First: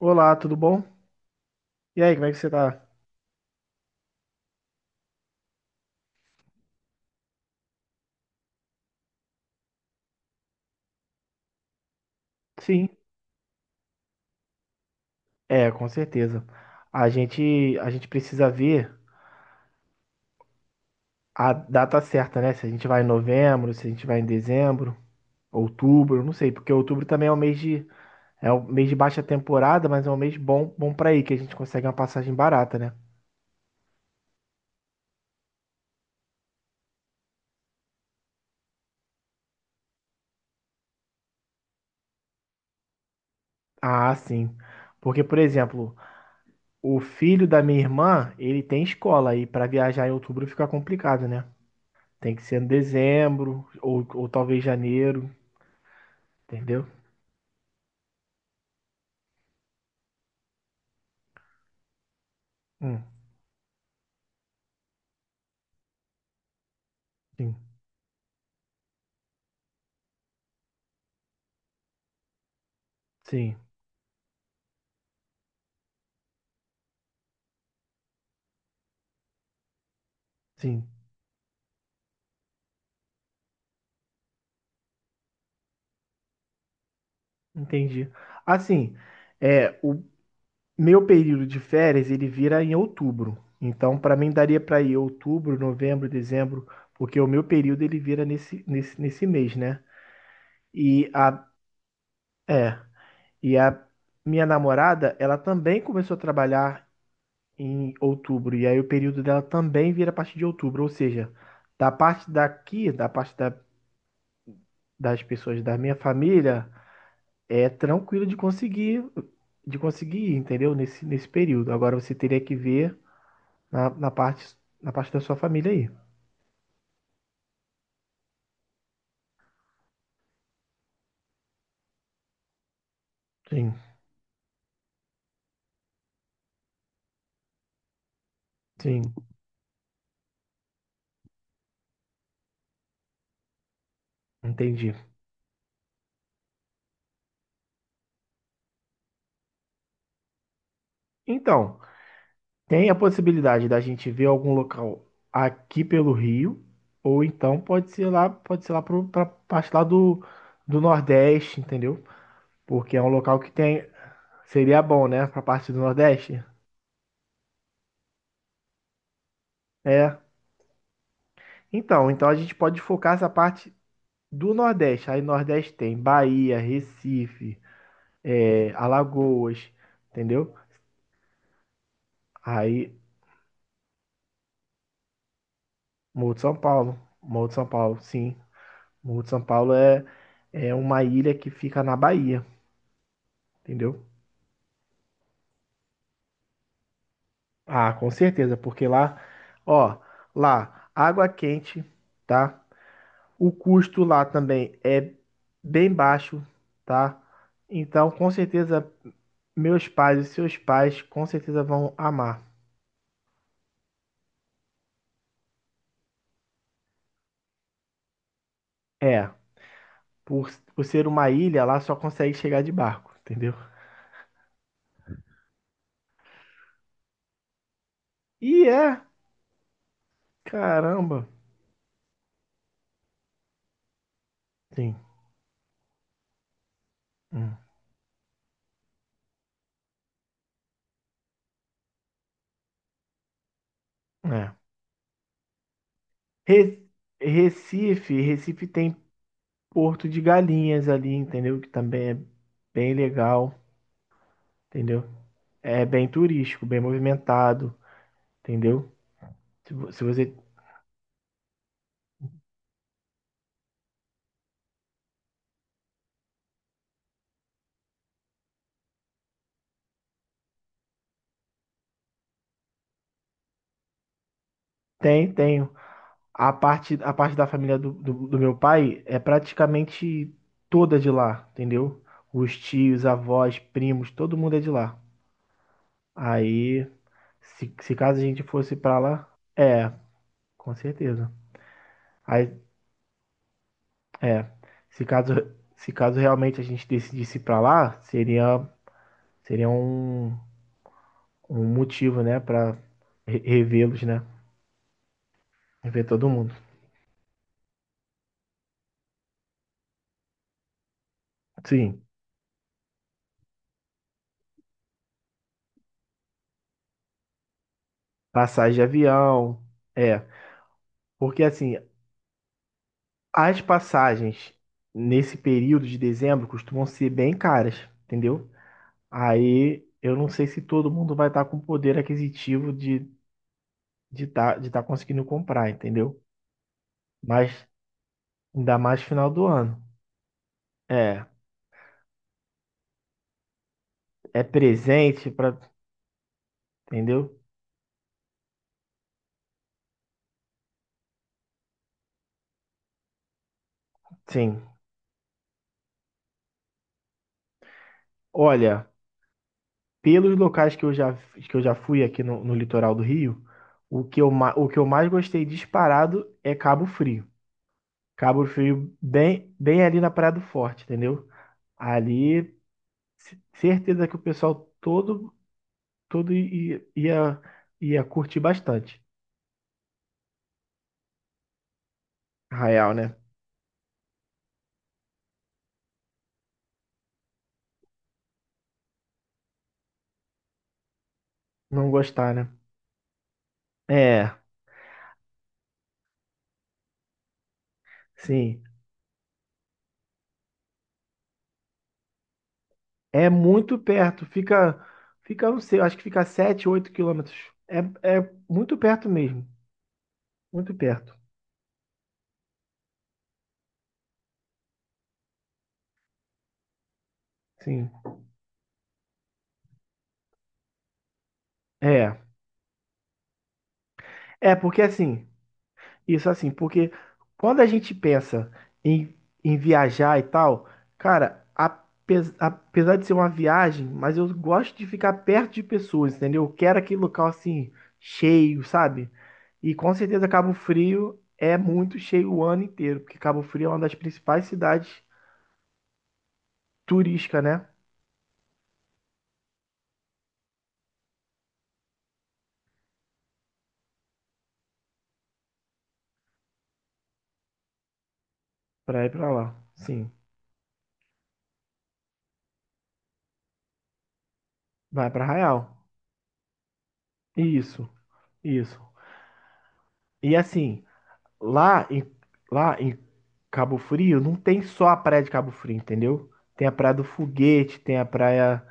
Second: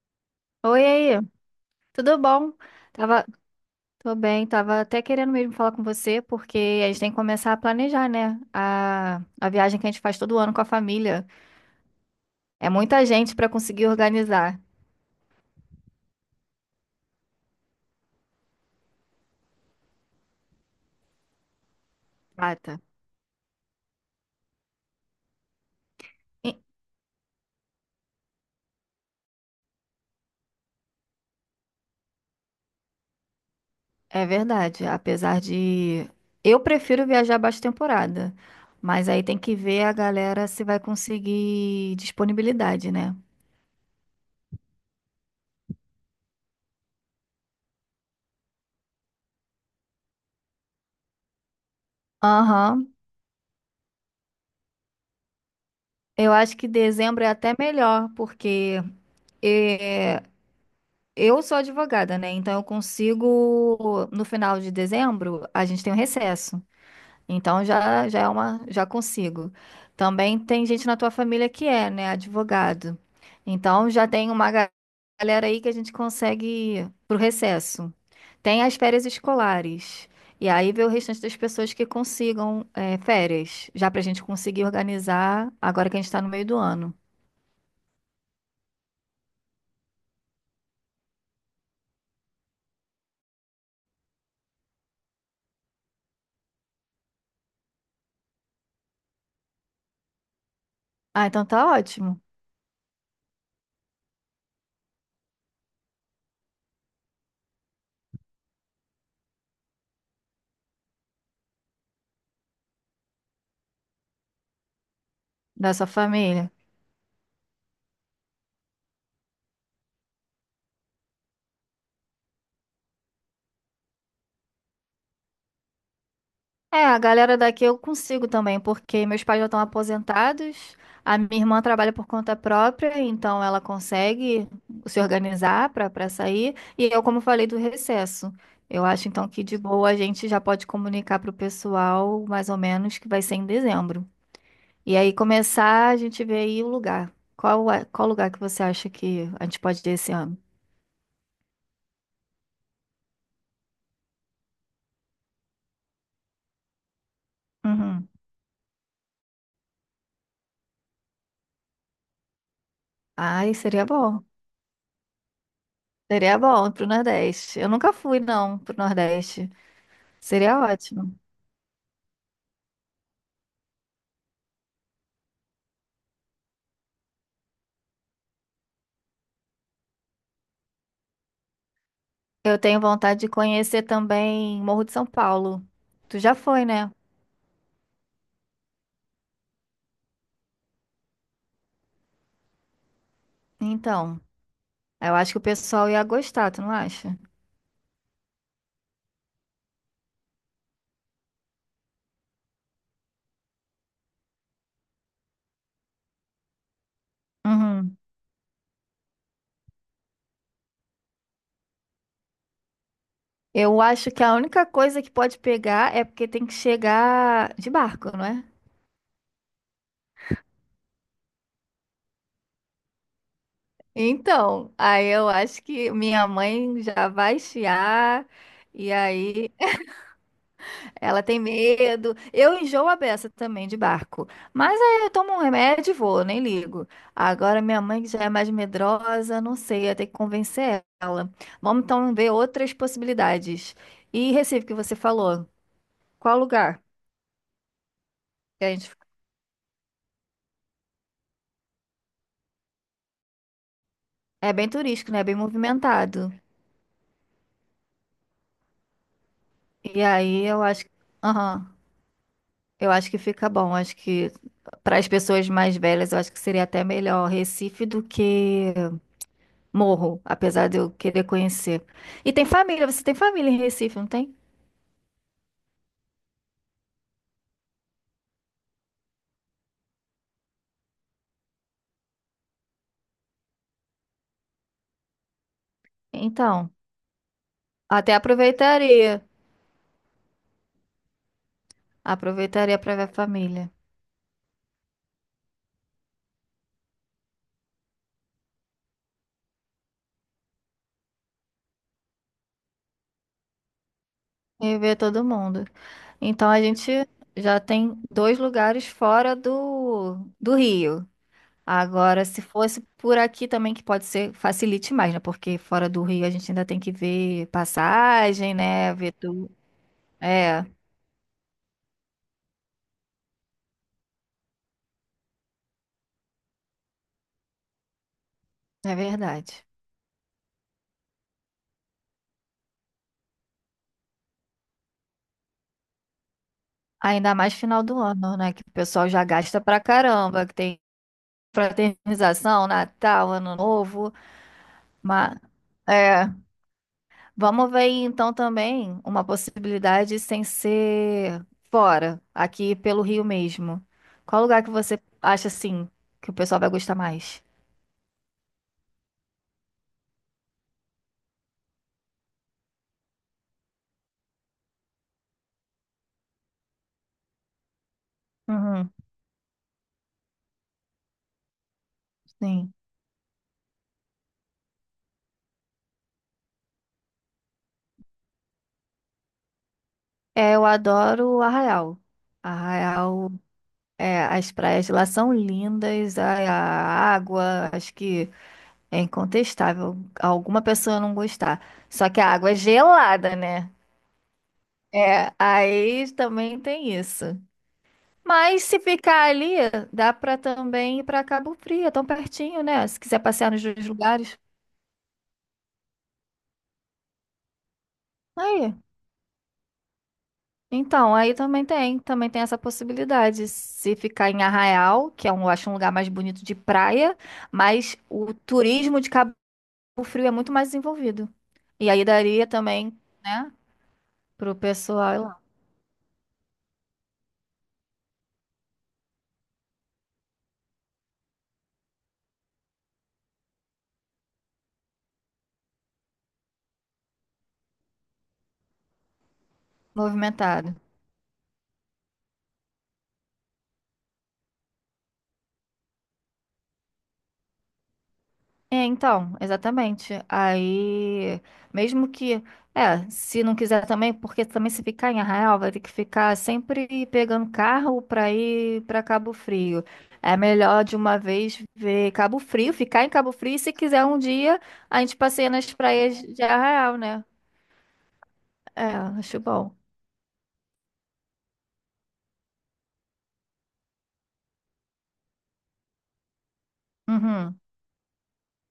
Olá, tudo bom? Oi aí, E aí, tudo como é que você bom? tá? Tava, Tô bem, tava até querendo mesmo falar com você, porque a gente tem que começar a planejar, né? A viagem que a gente faz todo ano com a família. É Sim, muita gente para conseguir organizar. é, com certeza. A gente precisa ver a data certa, né? Se a Mata. gente vai em novembro, se a gente vai em dezembro, outubro, não sei, E- porque outubro também é um mês de, é um mês de baixa temporada, mas é um mês bom, bom para ir, que a gente consegue uma passagem barata, né? É verdade, apesar de eu prefiro viajar baixa temporada, mas aí tem que ver a galera se vai conseguir disponibilidade, né? Ah, sim. Porque, por exemplo, o filho da minha irmã, ele tem escola e para viajar em outubro fica complicado, né? Tem que ser em Aham, dezembro ou talvez janeiro, eu acho que entendeu? dezembro é até melhor, porque eh, eu sou advogada, né? Então eu Hum, consigo, no final de dezembro, a gente tem um recesso. sim. Então já é uma, já consigo. Também tem gente na tua família que é, né, advogado. Sim, Então já tem uma galera aí que a gente consegue ir pro recesso. Tem as férias escolares. E aí vê sim, o restante das pessoas que consigam férias, já pra gente conseguir organizar agora que a gente tá no meio do ano. entendi. Assim, o meu período de férias ele vira em outubro. Então, para mim daria para ir outubro, novembro, dezembro, porque o meu período ele vira nesse mês, né? E Ah, então a, tá ótimo, é, e a minha namorada, ela também começou a trabalhar em outubro, e aí o período dela também vira a partir de outubro, ou seja, da parte daqui, das pessoas da da sua minha família. família, é tranquilo de conseguir, entendeu? Nesse período. Agora você teria que ver na, na parte, na parte da sua família aí. É, a galera daqui eu consigo também, porque meus pais já estão aposentados, a minha irmã trabalha por conta própria, então ela Sim, consegue se organizar para sair, e eu, como falei, do recesso. Eu acho sim, então que de boa a gente já pode comunicar para o pessoal, mais ou menos, que vai ser em dezembro. entendi. E aí começar a gente ver aí o lugar. Qual lugar que você acha que a gente pode ir esse ano? Então, tem a possibilidade da gente ver algum local aqui pelo Rio, ou então pode Uhum. ser lá, pode ser lá para parte lá do Nordeste, entendeu? Porque é um local que Ai, tem, seria bom. seria bom, né, para parte do Seria Nordeste. bom pro Nordeste. Eu nunca fui, não, pro Nordeste. É. Seria ótimo. Então a gente pode focar essa parte do Nordeste. Aí Nordeste tem Bahia, Recife, Alagoas, entendeu? Eu tenho Aí vontade de conhecer também Morro de São Paulo. Tu já Morro de São foi, né? Paulo, Morro de São Paulo, sim. Morro de São Paulo é uma ilha que fica na Bahia, entendeu? Então, eu acho que o pessoal ia gostar, tu não acha? Ah, com certeza, porque lá, ó, lá, água quente, tá? O custo lá também é bem baixo, tá? Uhum. Então, com certeza, meus pais e seus pais com certeza vão amar. Eu acho que a única coisa que pode pegar é porque tem que chegar de barco, não é? É. Por ser uma ilha, lá só consegue chegar de barco, entendeu? Então, aí eu acho que minha mãe já vai chiar, E e é, aí ela caramba. tem medo. Eu enjoo a beça também de barco. Mas Sim. aí eu tomo um remédio e vou, nem ligo. Hum. Agora minha mãe, que já é mais medrosa, não sei, ia ter que convencer ela. Vamos então ver outras possibilidades. E É. Recife, que você falou, qual lugar? Re- Recife, que Recife a gente- tem Porto de Galinhas ali, entendeu? Que também é bem legal, É bem entendeu? turístico, né? É bem É bem movimentado. turístico, bem movimentado, entendeu? Se, vo- E se você. aí eu acho que. Aham. Eu acho que fica bom. Acho que para as pessoas mais velhas, eu acho que seria até melhor Recife do que Morro, apesar de eu querer conhecer. E tem família, você tem família em Recife, não tem? Tem, tenho. A parte da família do meu pai é praticamente toda de lá, entendeu? Os tios, avós, primos, todo mundo é de lá. Então, Aí Se até caso a gente fosse pra aproveitaria. lá, é, com certeza. Aí, Aproveitaria para ver a família é, se caso, se caso realmente a gente decidisse ir pra lá, seria, seria um motivo, né, pra revê-los, né? e ver todo mundo. Rever todo Então mundo. a gente já tem dois lugares fora do Rio. Sim, Agora, se fosse por aqui também, que pode ser, facilite mais, né? Porque fora do Rio a gente ainda tem que ver passagem, passagem de né? Ver tudo. avião, é, É, porque assim, as passagens nesse período de dezembro costumam ser bem caras, entendeu? é verdade. Aí eu não sei se todo mundo vai estar com poder aquisitivo de tá conseguindo comprar, entendeu? Ainda Mas mais final do ano, né? Que o ainda mais pessoal já final do gasta ano. pra caramba, que tem É, Fraternização, Natal, Ano Novo. é presente ma- para, é, entendeu? Vamos ver aí, então também uma possibilidade sem ser fora, aqui pelo Rio mesmo. Qual Sim. lugar que você acha assim que o pessoal vai gostar mais? Olha, pelos locais que eu já fui aqui no litoral do Rio, o que eu mais gostei disparado é Cabo Frio. Cabo Uhum, Frio bem ali na Praia do Forte, entendeu? Ali, sim. certeza que o pessoal todo todo ia curtir bastante. É, eu adoro o Arraial. Arraial, né? Arraial, é, as praias de lá são lindas, a água, acho que é incontestável alguma pessoa não gostar. Não Só que a gostar, né? água é gelada, né? É, É, aí também tem isso. sim. Mas se ficar ali, dá pra também ir pra Cabo Frio, é tão pertinho, né? Se quiser É passear nos muito dois perto, lugares. fica, não sei, acho que fica 7, 8 quilômetros. É, é Aí, muito perto mesmo, muito então, perto, aí também tem, essa possibilidade. Se ficar em Arraial, que é um, eu acho um lugar mais bonito de praia, sim. mas o turismo de Cabo Frio é muito mais desenvolvido. E aí É, daria também, né, é pro porque pessoal ir assim, lá, isso assim, porque quando a gente pensa em, em viajar e tal, cara, apesar de ser uma viagem, mas eu gosto de ficar perto de pessoas, entendeu? Eu quero aquele local assim, cheio, sabe? E com certeza Cabo movimentado. Frio é muito cheio o ano inteiro, porque Cabo Frio é uma das principais cidades turísticas, né? É, então, exatamente. Aí, mesmo que, é, se não quiser também, porque também se ficar em Arraial, vai ter que ficar sempre pegando carro para ir para Pra ir pra Cabo lá. Frio. Sim. É melhor de uma vez ver Cabo Frio, ficar em Cabo Frio, e se quiser um dia, a Vai gente pra passeia Arraial. nas praias de Arraial, né? Isso, isso. É, acho bom. E assim, lá em, lá em Cabo Frio, não tem só a praia de Cabo Frio, entendeu? Tem a praia do Uhum. Foguete, tem a praia,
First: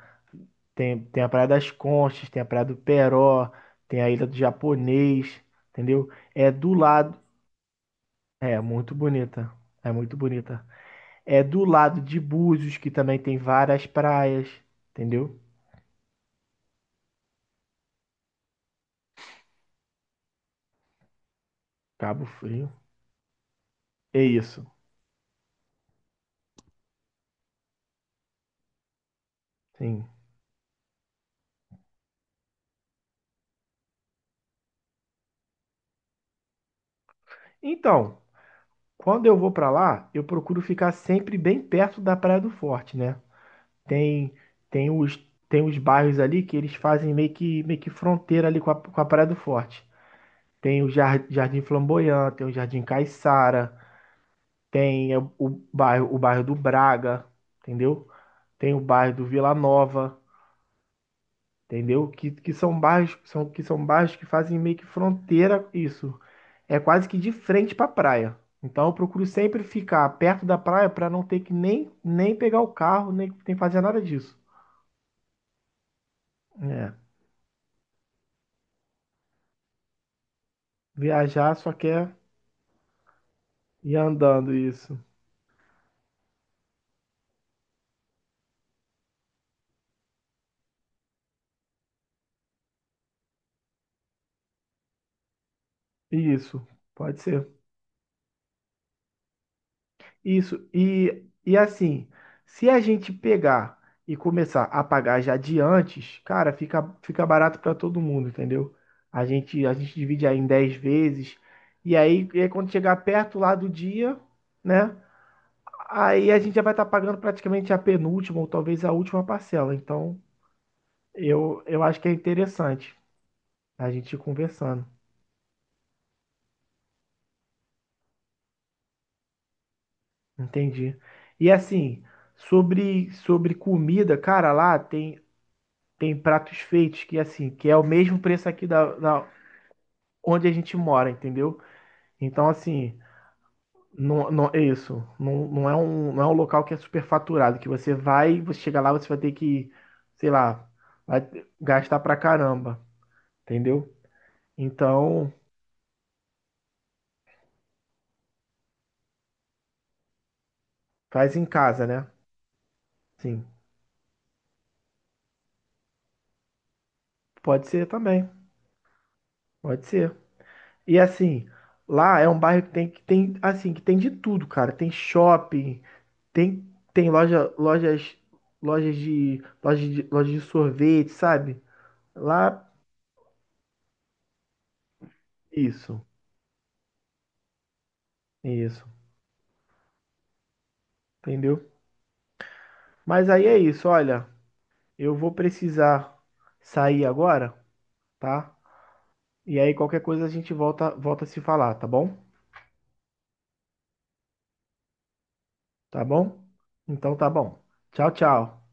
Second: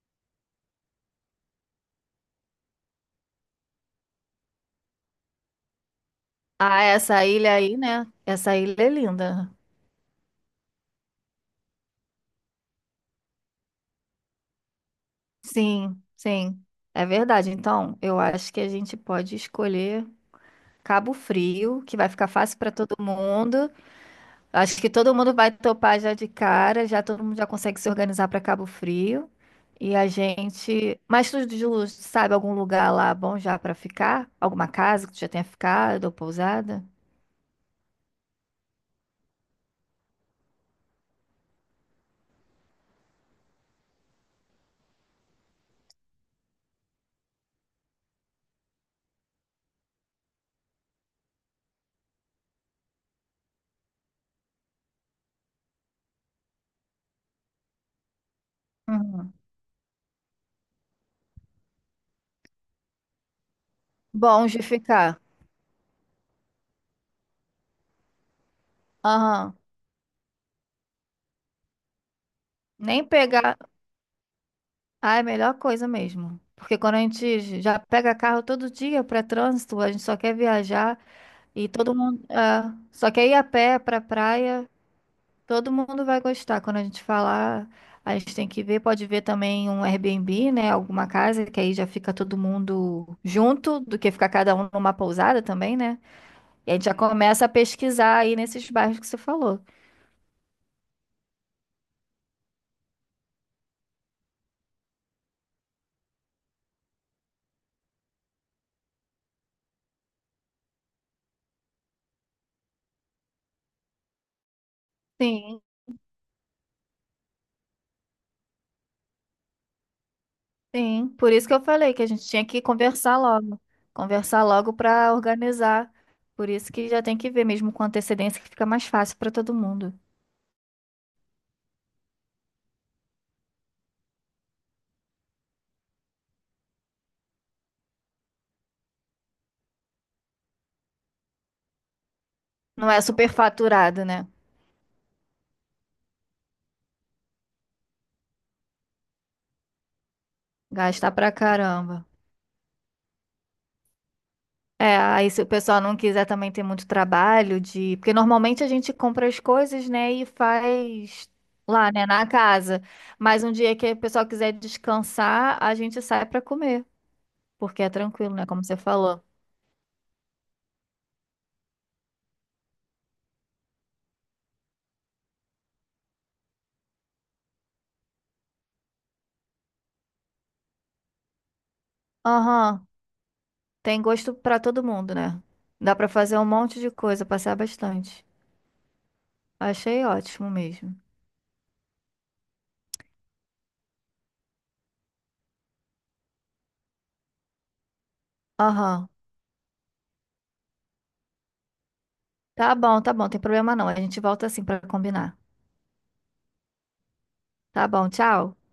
tem, tem a praia das Conchas, tem a praia do Peró, tem a ilha do Japonês, entendeu? É do Ah, lado, essa ilha aí, né? Essa é ilha é muito linda. bonita. É muito bonita. É do lado de Búzios, que também tem várias praias, entendeu? Sim, sim. É verdade. Então, eu acho que a gente pode escolher. Cabo Frio, que vai Cabo ficar fácil para Frio. todo mundo. É isso. Acho que todo mundo vai topar já de cara, já todo mundo já consegue se organizar para Cabo Frio. E Sim. a gente. Mas tu, Ju, sabe algum lugar lá bom já para ficar? Alguma casa que tu já tenha ficado ou pousada? Então, quando eu vou pra lá, eu procuro ficar sempre bem perto da Praia do Forte, né? Tem tem os tem os bairros ali que eles fazem meio que fronteira ali com a Praia do Forte. Tem o Jardim Flamboyant, tem o Jardim Caiçara, tem o bairro do Braga, entendeu? Tem o bairro do Uhum. Vila Nova. Entendeu? Que são bairros, são, que são bairros que Bom fazem de meio que ficar. fronteira isso. É quase que de frente para a praia. Então eu procuro Aham. sempre ficar perto da praia para não ter que nem pegar o Nem carro, nem pegar. fazer nada disso. Ah, é a melhor coisa mesmo. Porque quando É. a gente já pega carro todo dia para trânsito, a gente só quer viajar Viajar e só todo quer mundo. É, só quer ir a pé ir para andando, praia. isso. Todo mundo vai gostar. Quando a gente falar, a gente tem que ver. Pode ver também um Airbnb, né? Alguma casa, que aí já fica todo mundo junto, do que ficar cada um numa pousada também, né? Isso, E a gente já pode começa ser. a pesquisar aí nesses bairros que você falou. Isso, e assim, se a gente pegar e começar a pagar já de antes, cara, fica barato para todo mundo, entendeu? A gente divide aí em 10 vezes, e aí quando chegar perto lá do dia, né? Sim, Aí a gente já vai estar pagando praticamente a penúltima ou talvez a última parcela. Então, sim. Por isso que eu eu falei acho que a que é gente tinha que interessante conversar logo. a gente ir Conversar logo conversando, para organizar. Por isso que já tem que ver mesmo com antecedência, que fica mais fácil para todo mundo. entendi. E assim, sobre comida, cara, lá tem pratos feitos que assim, que é o mesmo preço aqui da onde a gente mora, entendeu? Então Não assim, é superfaturado, né? não, não é isso, não, não é um local que é superfaturado, que você chega lá, você vai ter que, sei lá, Gastar vai pra gastar caramba. pra caramba, entendeu? É, aí Então, se o pessoal não quiser também ter muito trabalho de, porque normalmente a gente compra as coisas, né, e faz faz em casa, lá, né, né? na casa. Mas Sim, um dia que o pessoal quiser descansar, a gente sai pra comer, pode porque ser é também, tranquilo, né, como você falou. pode ser. E assim, lá é um bairro que tem assim, que tem de tudo, cara. Tem shopping, Tem, tem lojas de sorvete, sabe? Lá, Aham, tem gosto pra todo mundo, né? Dá isso, pra fazer um monte de coisa, passar bastante. isso, Achei ótimo mesmo. entendeu? Mas aí é isso, olha, eu vou precisar sair agora, tá? Aham. E aí qualquer coisa a gente volta a se falar, tá bom? Tá bom, tem problema não. A gente volta assim pra combinar. Tá bom? Então tá bom. Tá bom, Tchau, tchau. tchau.